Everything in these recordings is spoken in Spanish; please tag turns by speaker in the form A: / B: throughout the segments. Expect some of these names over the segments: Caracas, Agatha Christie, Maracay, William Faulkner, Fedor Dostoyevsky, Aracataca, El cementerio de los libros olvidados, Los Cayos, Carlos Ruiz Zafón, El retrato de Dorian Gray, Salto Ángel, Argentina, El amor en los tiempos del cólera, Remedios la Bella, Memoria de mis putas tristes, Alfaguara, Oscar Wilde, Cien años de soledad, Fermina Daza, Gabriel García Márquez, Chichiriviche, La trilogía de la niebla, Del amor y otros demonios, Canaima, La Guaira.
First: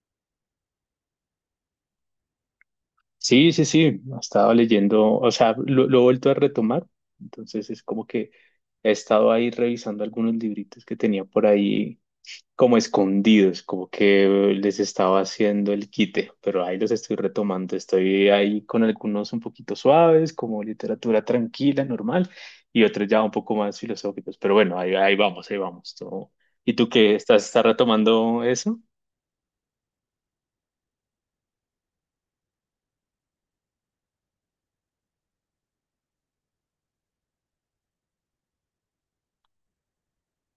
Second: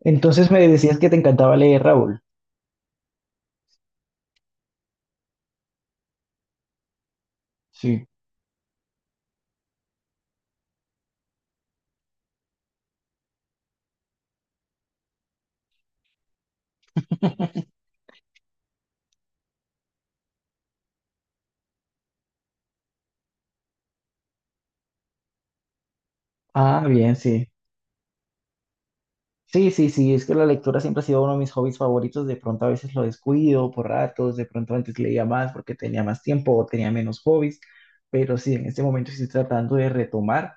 A: Entonces me decías que te encantaba leer, Raúl.
B: Sí, sí, sí, he estado leyendo, o sea, lo he vuelto a retomar, entonces es
A: Sí.
B: como que he estado ahí revisando algunos libritos que tenía por ahí como escondidos, como que les estaba haciendo el quite, pero ahí los estoy retomando, estoy ahí con algunos un poquito suaves, como literatura tranquila, normal, y otros ya un poco más filosóficos, pero bueno, ahí, ahí vamos, ahí vamos. Todo. ¿Y
A: Ah,
B: tú
A: bien,
B: qué estás,
A: sí.
B: estás retomando eso?
A: Sí, sí, sí, es que la lectura siempre ha sido uno de mis hobbies favoritos. De pronto a veces lo descuido por ratos, de pronto antes leía más porque tenía más tiempo o tenía menos hobbies, pero sí, en este momento estoy tratando de retomar.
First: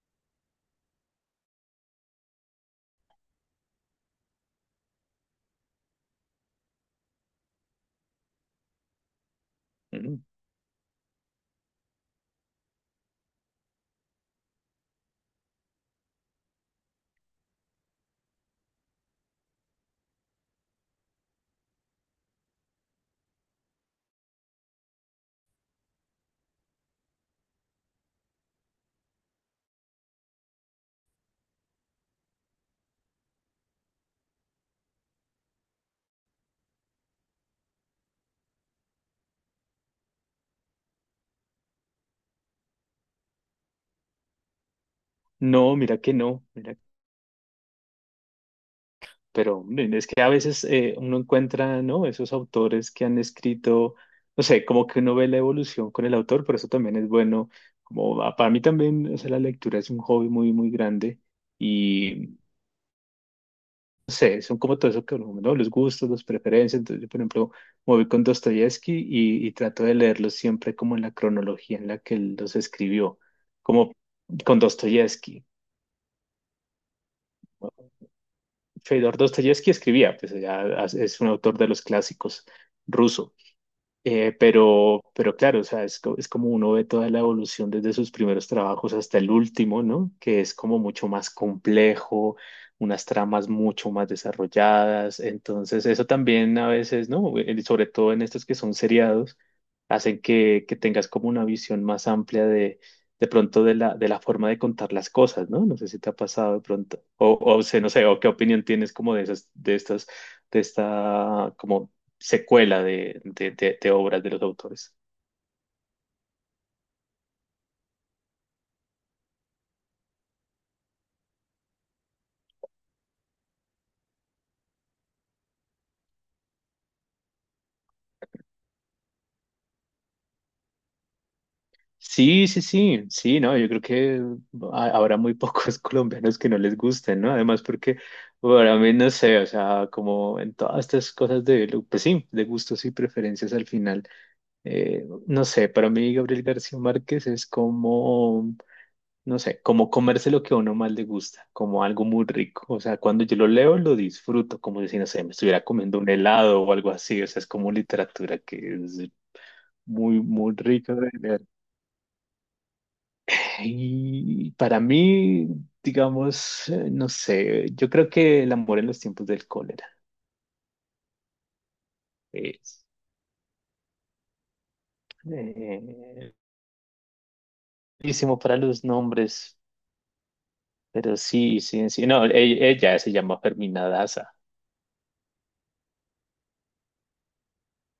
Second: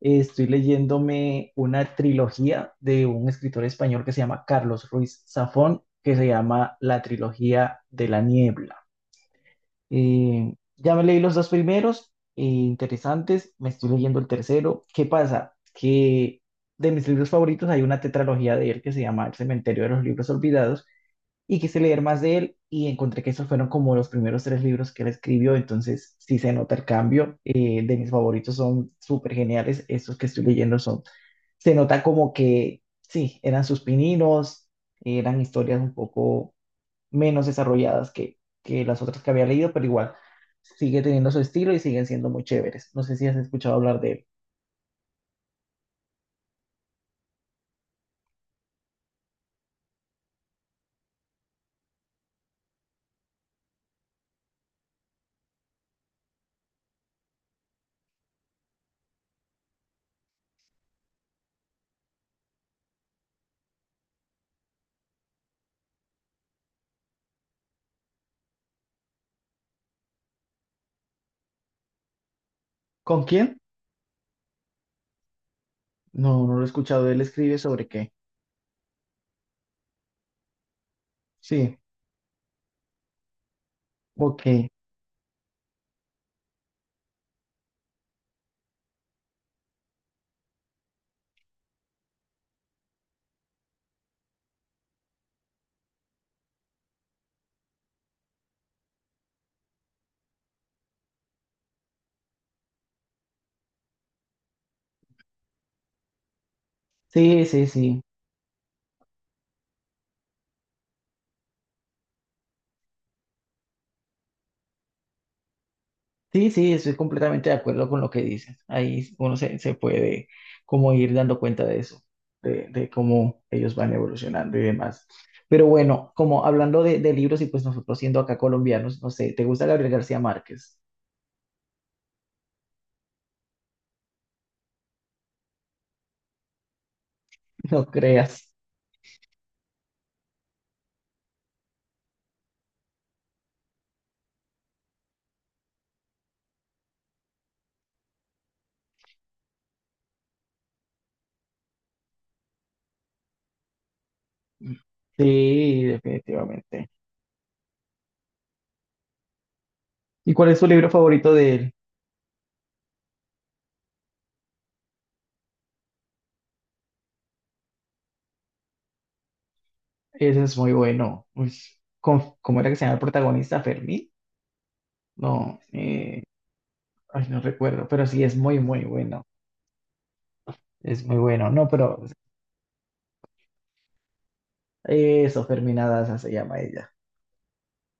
A: Estoy leyéndome una trilogía de un escritor español que se llama Carlos Ruiz Zafón, que se llama La trilogía de la niebla.
B: Mm,
A: Eh, ya me leí los dos primeros, interesantes, me estoy leyendo el tercero. ¿Qué pasa? Que de mis libros favoritos hay una tetralogía de él que se llama El cementerio de los libros olvidados y quise leer más de él y encontré que esos fueron como los primeros tres libros que él escribió, entonces sí se nota el cambio. De mis favoritos son súper geniales, estos que estoy leyendo son, se nota como que sí, eran sus pininos, eran historias un poco menos desarrolladas que las otras que había leído, pero igual sigue teniendo su estilo y siguen siendo muy chéveres. No sé si has escuchado hablar de él.
B: No, mira que no, mira. Pero hombre, es que a veces uno encuentra, ¿no? Esos autores que han escrito, no sé, como que uno ve la evolución con el autor, por eso también es bueno. Como para mí también, o sea, la lectura es un hobby muy, muy grande y, no sé, son como todo eso que uno, ¿no? Los gustos, las preferencias. Entonces, yo, por ejemplo, me voy con Dostoyevsky y trato de leerlos siempre como en la cronología en la que él los escribió,
A: ¿Con quién?
B: como con Dostoyevsky.
A: No, no lo he escuchado. Él escribe sobre qué.
B: Fedor Dostoyevsky escribía, pues ya es un autor de
A: Sí,
B: los clásicos ruso. Eh,
A: ok.
B: pero, pero claro, o sea, es, es como uno ve toda la evolución desde sus primeros trabajos hasta el último, ¿no? Que es como mucho más complejo, unas tramas mucho más desarrolladas. Entonces, eso también a veces, ¿no? Sobre todo en estos que son seriados, hacen que tengas como una visión más amplia de pronto de la forma de contar las cosas, ¿no? No sé si te ha pasado de pronto,
A: Sí,
B: o
A: sí,
B: sé, no
A: sí.
B: sé, o qué opinión tienes como de esas, de estas, de esta, como secuela de, de obras de los autores.
A: Sí, sí, estoy completamente de acuerdo con lo que dices. Ahí uno se puede como ir dando cuenta de eso, de cómo ellos van evolucionando y demás. Pero bueno, como hablando de libros y pues nosotros siendo acá colombianos, no sé, ¿te gusta Gabriel García Márquez?
B: Sí, sí, sí, sí, no, yo creo que habrá muy pocos colombianos que no les gusten, ¿no? Además,
A: No
B: porque
A: creas.
B: para mí, no sé, o sea, como en todas estas cosas de, pues sí, de gustos y preferencias al final, no sé, para mí Gabriel García Márquez es como, no sé, como comerse lo que a uno más le gusta, como algo muy rico, o sea, cuando yo lo leo lo disfruto, como si, no sé, me estuviera
A: Sí,
B: comiendo un helado o
A: definitivamente.
B: algo así, o sea, es como literatura que es muy,
A: ¿Y cuál
B: muy
A: es tu libro
B: rico de
A: favorito
B: ver.
A: de él?
B: Y para mí, digamos, no sé, yo creo que el amor en los tiempos del cólera
A: Ese es muy bueno. Uy, ¿Cómo era que se
B: es
A: llama el protagonista? ¿Fermín? No,
B: eh,
A: ay, no recuerdo, pero sí, es
B: buenísimo para
A: muy,
B: los
A: muy bueno.
B: nombres,
A: Es muy
B: pero
A: bueno.
B: sí,
A: No,
B: sí,
A: pero
B: sí, no, ella se llama Fermina Daza,
A: eso, Fermín Daza se llama ella.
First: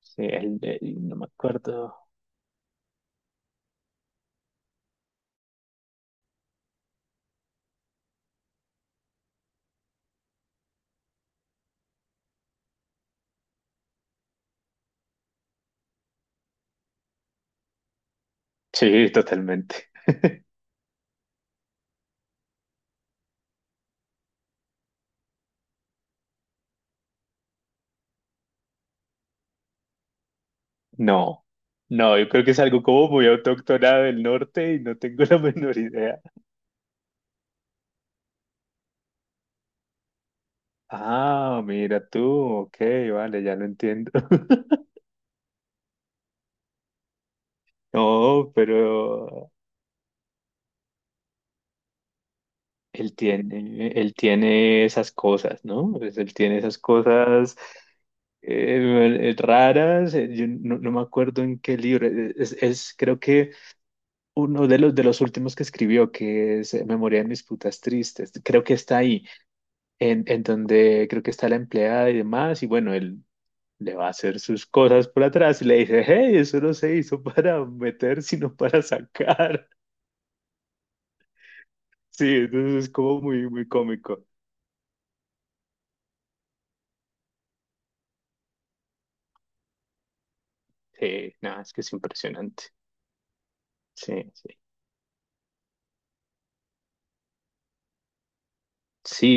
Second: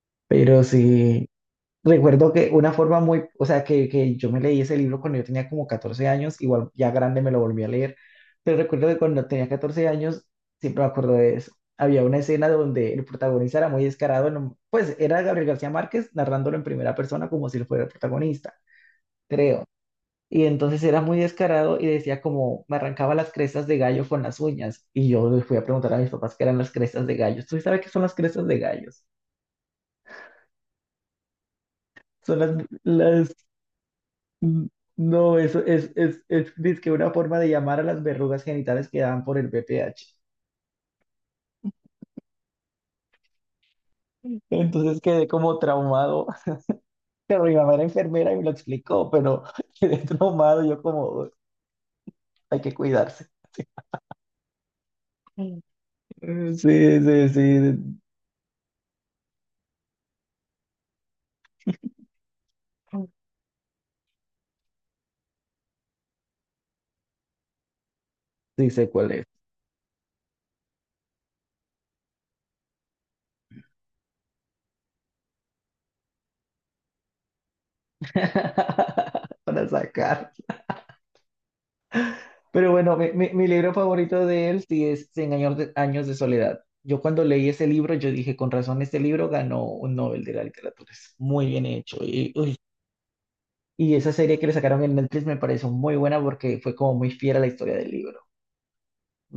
B: sí,
A: Pero
B: no me
A: sí,
B: acuerdo.
A: recuerdo que una forma muy, o sea, que yo me leí ese libro cuando yo tenía como 14 años, igual ya grande me lo volví a leer, pero recuerdo que cuando tenía 14 años, siempre me acuerdo de eso. Había una escena donde el protagonista era muy descarado, pues era Gabriel García Márquez narrándolo en primera persona como si él fuera el protagonista,
B: Sí,
A: creo.
B: totalmente.
A: Y entonces era muy descarado y decía como me arrancaba las crestas de gallo con las uñas. Y yo le fui a preguntar a mis papás qué eran las crestas de gallos. ¿Tú sabes qué son las crestas de gallos?
B: No, no, yo
A: Son
B: creo que es algo como muy
A: las
B: autóctona del
A: N-
B: norte y no tengo
A: no,
B: la
A: eso
B: menor
A: es,
B: idea.
A: es, es, dizque una forma de llamar a las verrugas genitales que dan por el BPH.
B: Ah, mira tú, ok, vale, ya lo entiendo.
A: Entonces quedé como traumado. Pero mi mamá era enfermera y me lo
B: No,
A: explicó, pero
B: pero
A: quedé traumado. Yo como, hay que cuidarse.
B: él tiene esas
A: Mm.
B: cosas, ¿no? Pues él tiene esas
A: Sí, sí,
B: cosas
A: sí.
B: raras. Yo no, no me acuerdo en qué libro. Es creo que uno de los últimos que escribió, que es Memoria de mis putas tristes. Creo
A: Sí
B: que
A: sé
B: está
A: cuál
B: ahí,
A: es.
B: en donde creo que está la empleada y demás. Y bueno, él le va a hacer sus cosas por atrás y le dice, hey, eso no se hizo para meter, sino para
A: Para
B: sacar.
A: sacar.
B: Sí,
A: Pero
B: entonces es
A: bueno,
B: como
A: mi
B: muy, muy
A: libro
B: cómico.
A: favorito de él sí es Cien años de años de soledad. Yo cuando leí ese libro, yo dije, con razón, este libro ganó un Nobel de la literatura. Es
B: Sí,
A: muy
B: nada,
A: bien
B: es que es
A: hecho. Y uy,
B: impresionante.
A: y esa
B: Sí,
A: serie que le
B: sí.
A: sacaron en Netflix me pareció muy buena porque fue como muy fiel a la historia del libro.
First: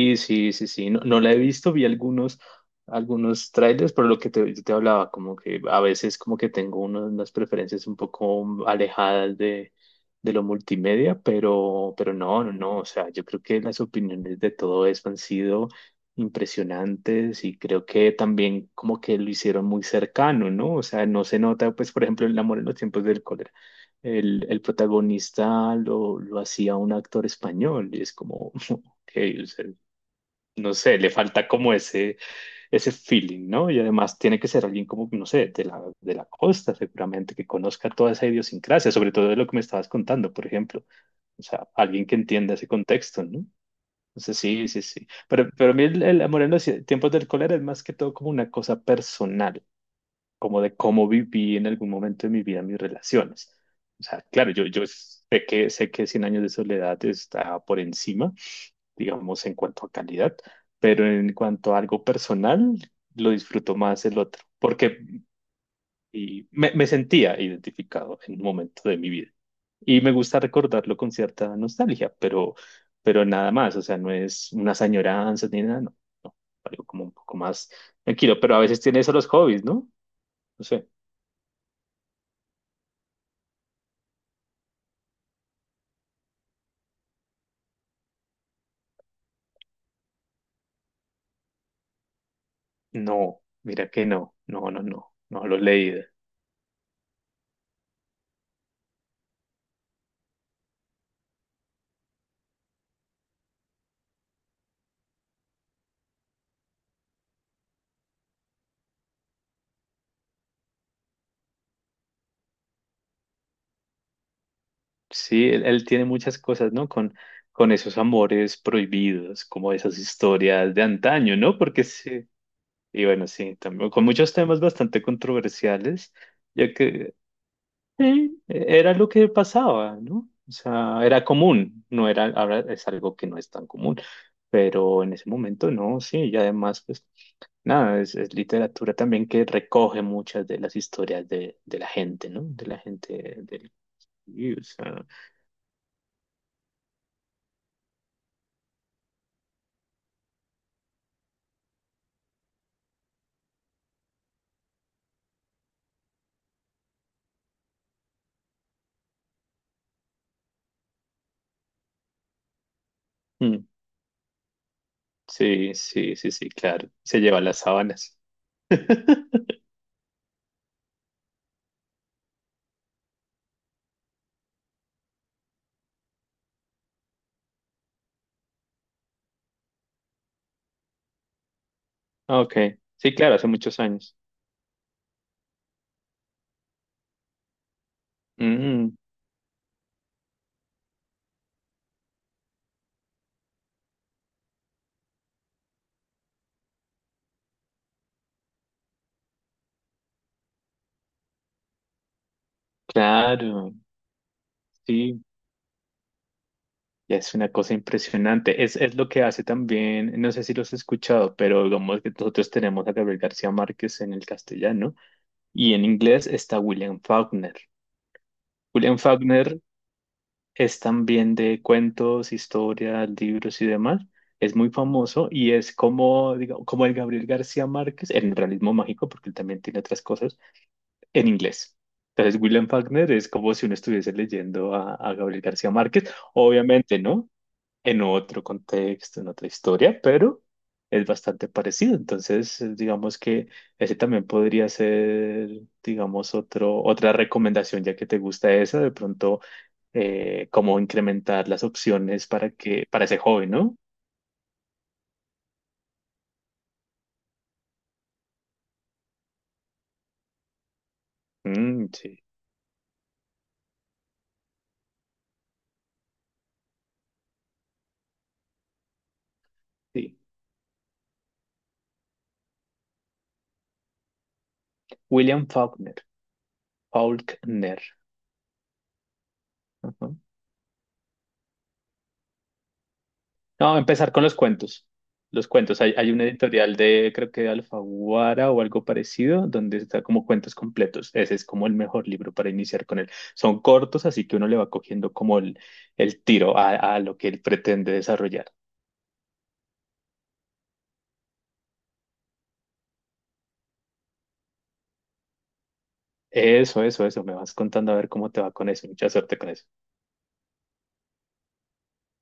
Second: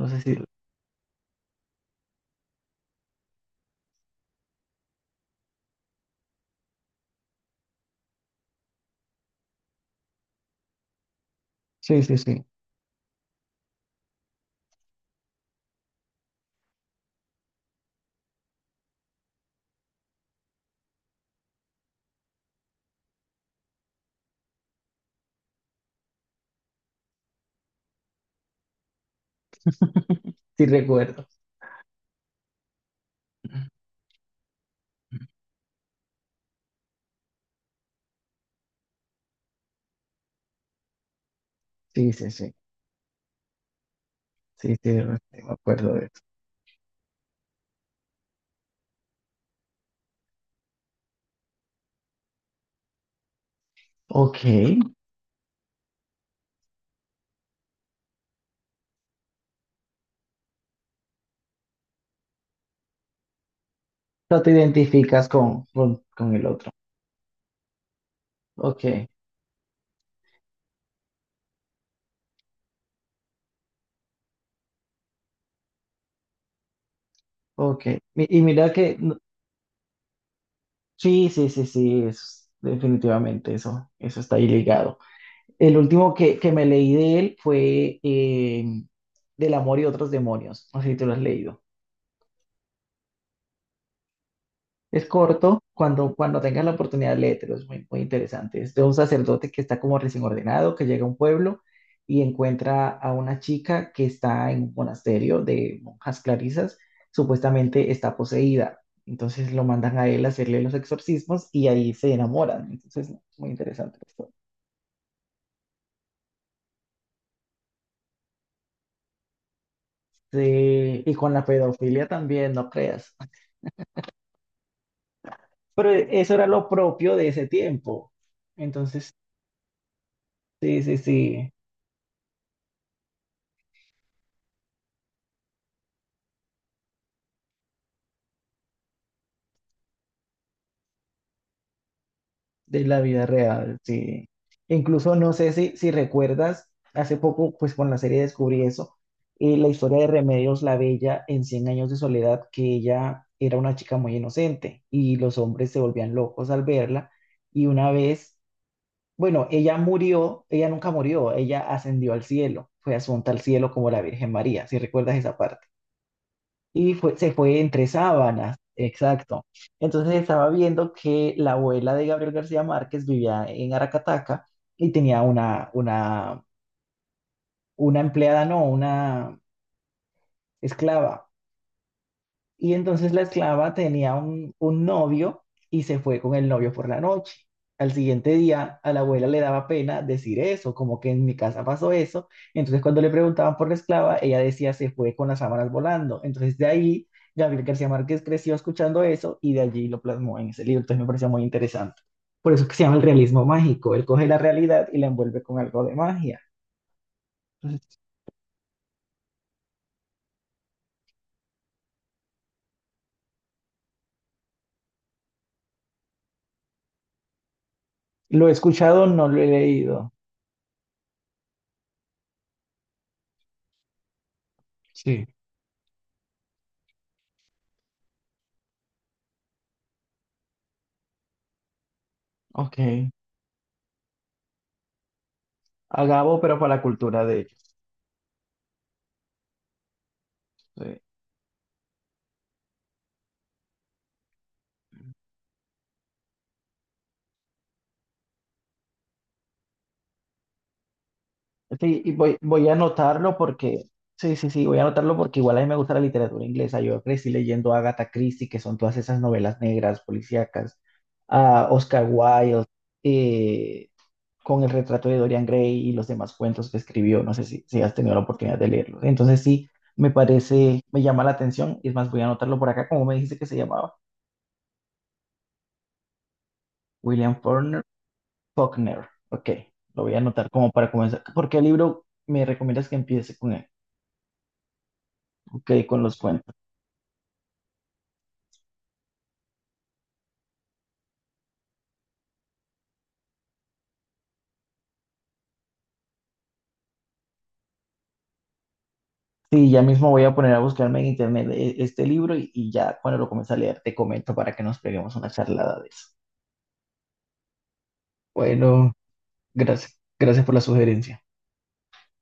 A: No sé si...
B: sí, sí, sí. No, no la he visto, vi algunos, algunos trailers, pero lo que te, yo te hablaba, como que a veces como que tengo unas preferencias un poco alejadas de lo multimedia,
A: Sí,
B: pero
A: sí, sí.
B: no, no, no. O sea, yo creo que las opiniones de todo eso han sido impresionantes y creo que también como que lo hicieron muy cercano, ¿no? O sea, no se nota, pues, por ejemplo, el amor en los tiempos del cólera. El protagonista lo hacía un actor español y es como... Ok, o sea,
A: Sí
B: no sé, le
A: recuerdo.
B: falta como ese feeling, ¿no? Y además tiene que ser alguien como, no sé, de la costa seguramente, que conozca toda esa idiosincrasia, sobre todo de lo que me estabas contando, por ejemplo. O sea, alguien
A: Sí,
B: que
A: sí,
B: entienda
A: sí.
B: ese contexto, ¿no? Entonces, sí,
A: Sí,
B: sí,
A: sí,
B: sí.
A: sí, me
B: Pero a mí
A: acuerdo de eso.
B: el amor en los tiempos del cólera es más que todo como una cosa personal, como de cómo viví en algún momento de mi vida mis relaciones. O sea,
A: Ok.
B: claro, yo sé que cien años de soledad está por encima digamos, en cuanto a calidad, pero en cuanto a algo personal, lo disfruto más el otro,
A: No te
B: porque
A: identificas con el
B: y
A: otro.
B: me sentía identificado en un momento
A: Ok,
B: de mi vida. Y me gusta recordarlo con cierta nostalgia, pero nada más, o sea, no es unas añoranzas ni nada, no, no, algo como un poco más
A: ok.
B: tranquilo,
A: Y
B: pero a
A: mira
B: veces
A: que...
B: tiene eso los hobbies, ¿no? No sé,
A: sí, sí, sí, sí. Definitivamente eso. Eso está ahí ligado. El último que me leí de él fue Del amor y otros demonios. No sé si tú lo has leído.
B: no, mira que no, no, no,
A: Es
B: no, no lo he
A: corto,
B: leído.
A: cuando tengas la oportunidad, léetelo, es muy, muy interesante. Es de un sacerdote que está como recién ordenado, que llega a un pueblo y encuentra a una chica que está en un monasterio de monjas clarisas, supuestamente está poseída. Entonces lo mandan a él a hacerle los exorcismos y ahí se enamoran. Entonces, no, muy interesante esto.
B: Sí, él tiene muchas cosas, ¿no? Con esos amores prohibidos, como esas historias de
A: Sí, y con
B: antaño,
A: la
B: ¿no? Porque
A: pedofilia
B: sí,
A: también, no
B: y
A: creas.
B: bueno, sí, también, con muchos temas bastante
A: Pero
B: controversiales,
A: eso era lo
B: ya que
A: propio de ese tiempo.
B: era lo
A: Entonces,
B: que pasaba, ¿no? O
A: sí, sí,
B: sea, era
A: sí.
B: común, no era, ahora es algo que no es tan común, pero en ese momento no, sí, y además, pues, nada, es literatura también que recoge muchas de las historias de la gente, ¿no? De la
A: De la vida
B: gente del...
A: real, sí.
B: Y, o sea,
A: Incluso no sé si recuerdas, hace poco, pues con la serie descubrí eso, la historia de Remedios la Bella en cien años de soledad, que ella era una chica muy inocente y los hombres se volvían locos al verla. Y una vez, bueno, ella murió, ella nunca murió, ella ascendió al cielo, fue asunta al
B: mm,
A: cielo como la Virgen María, si recuerdas esa parte
B: sí, sí, sí, sí, claro.
A: y fue,
B: Se
A: se
B: lleva las
A: fue entre
B: sábanas.
A: sábanas, exacto. Entonces estaba viendo que la abuela de Gabriel García Márquez vivía en Aracataca y tenía una empleada, no, una esclava.
B: Ok,
A: Y entonces
B: sí,
A: la
B: claro, hace
A: esclava
B: muchos
A: tenía
B: años.
A: un novio y se fue con el novio por la noche. Al siguiente día, a
B: Mm,
A: la abuela le daba pena decir eso, como que en mi casa pasó eso. Entonces, cuando le preguntaban por la esclava, ella decía se fue con las sábanas volando. Entonces, de ahí, Gabriel García Márquez creció escuchando eso y de allí lo plasmó en ese libro. Entonces, me pareció muy interesante. Por eso es que se llama el realismo
B: claro,
A: mágico. Él coge la realidad y la
B: sí,
A: envuelve con algo de magia.
B: ya es una cosa
A: Entonces,
B: impresionante. Es lo que hace también, no sé si los has escuchado, pero digamos que nosotros tenemos a Gabriel García Márquez en el castellano y en inglés está William Faulkner.
A: lo he
B: William
A: escuchado, no lo he
B: Faulkner
A: leído.
B: es también de cuentos, historias, libros y demás. Es muy
A: Sí,
B: famoso y es como, como el Gabriel García Márquez en el realismo mágico, porque él también tiene otras cosas, en inglés. Entonces, William
A: ok.
B: Faulkner es como si uno estuviese leyendo a Gabriel García
A: A
B: Márquez,
A: Gabo, pero para la
B: obviamente,
A: cultura
B: ¿no?
A: de
B: En otro contexto, en otra historia, pero
A: sí,
B: es bastante parecido. Entonces, digamos que ese también podría ser, digamos, otro, otra recomendación, ya que te gusta esa, de pronto cómo incrementar las
A: sí, y
B: opciones
A: voy,
B: para
A: voy a
B: que, para ese
A: anotarlo
B: joven, ¿no?
A: porque, sí, sí, sí, voy a anotarlo porque igual a mí me gusta la literatura inglesa. Yo crecí leyendo a Agatha Christie, que son todas esas novelas negras, policíacas, a
B: Mm,
A: Oscar
B: sí,
A: Wilde, eh, con el retrato de Dorian Gray y los demás cuentos que escribió. No sé si has tenido la oportunidad de leerlos. Entonces sí, me
B: sí.
A: parece, me llama la atención. Y es más, voy a anotarlo por acá, como me dijiste que se llamaba,
B: William Faulkner.
A: William
B: Faulkner.
A: Faulkner. Faulkner. Ok, lo
B: Ajá.
A: voy a anotar como para comenzar. ¿Por qué libro me recomiendas que empiece con él?
B: No, empezar con los cuentos. Los cuentos.
A: Ok,
B: Hay,
A: con
B: hay
A: los
B: una
A: cuentos.
B: editorial de, creo que de Alfaguara o algo parecido, donde está como cuentos completos. Ese es como el mejor libro para iniciar con él. Son cortos, así que uno le va cogiendo como el tiro a lo que él pretende desarrollar.
A: Sí, ya mismo voy a poner a buscarme en internet este libro y ya cuando lo comience a leer te comento para que nos peguemos una charlada de eso.
B: Eso, eso, eso. Me vas contando a ver cómo te va con eso.
A: Bueno,
B: Mucha suerte con eso.
A: gracias. Gracias por la sugerencia.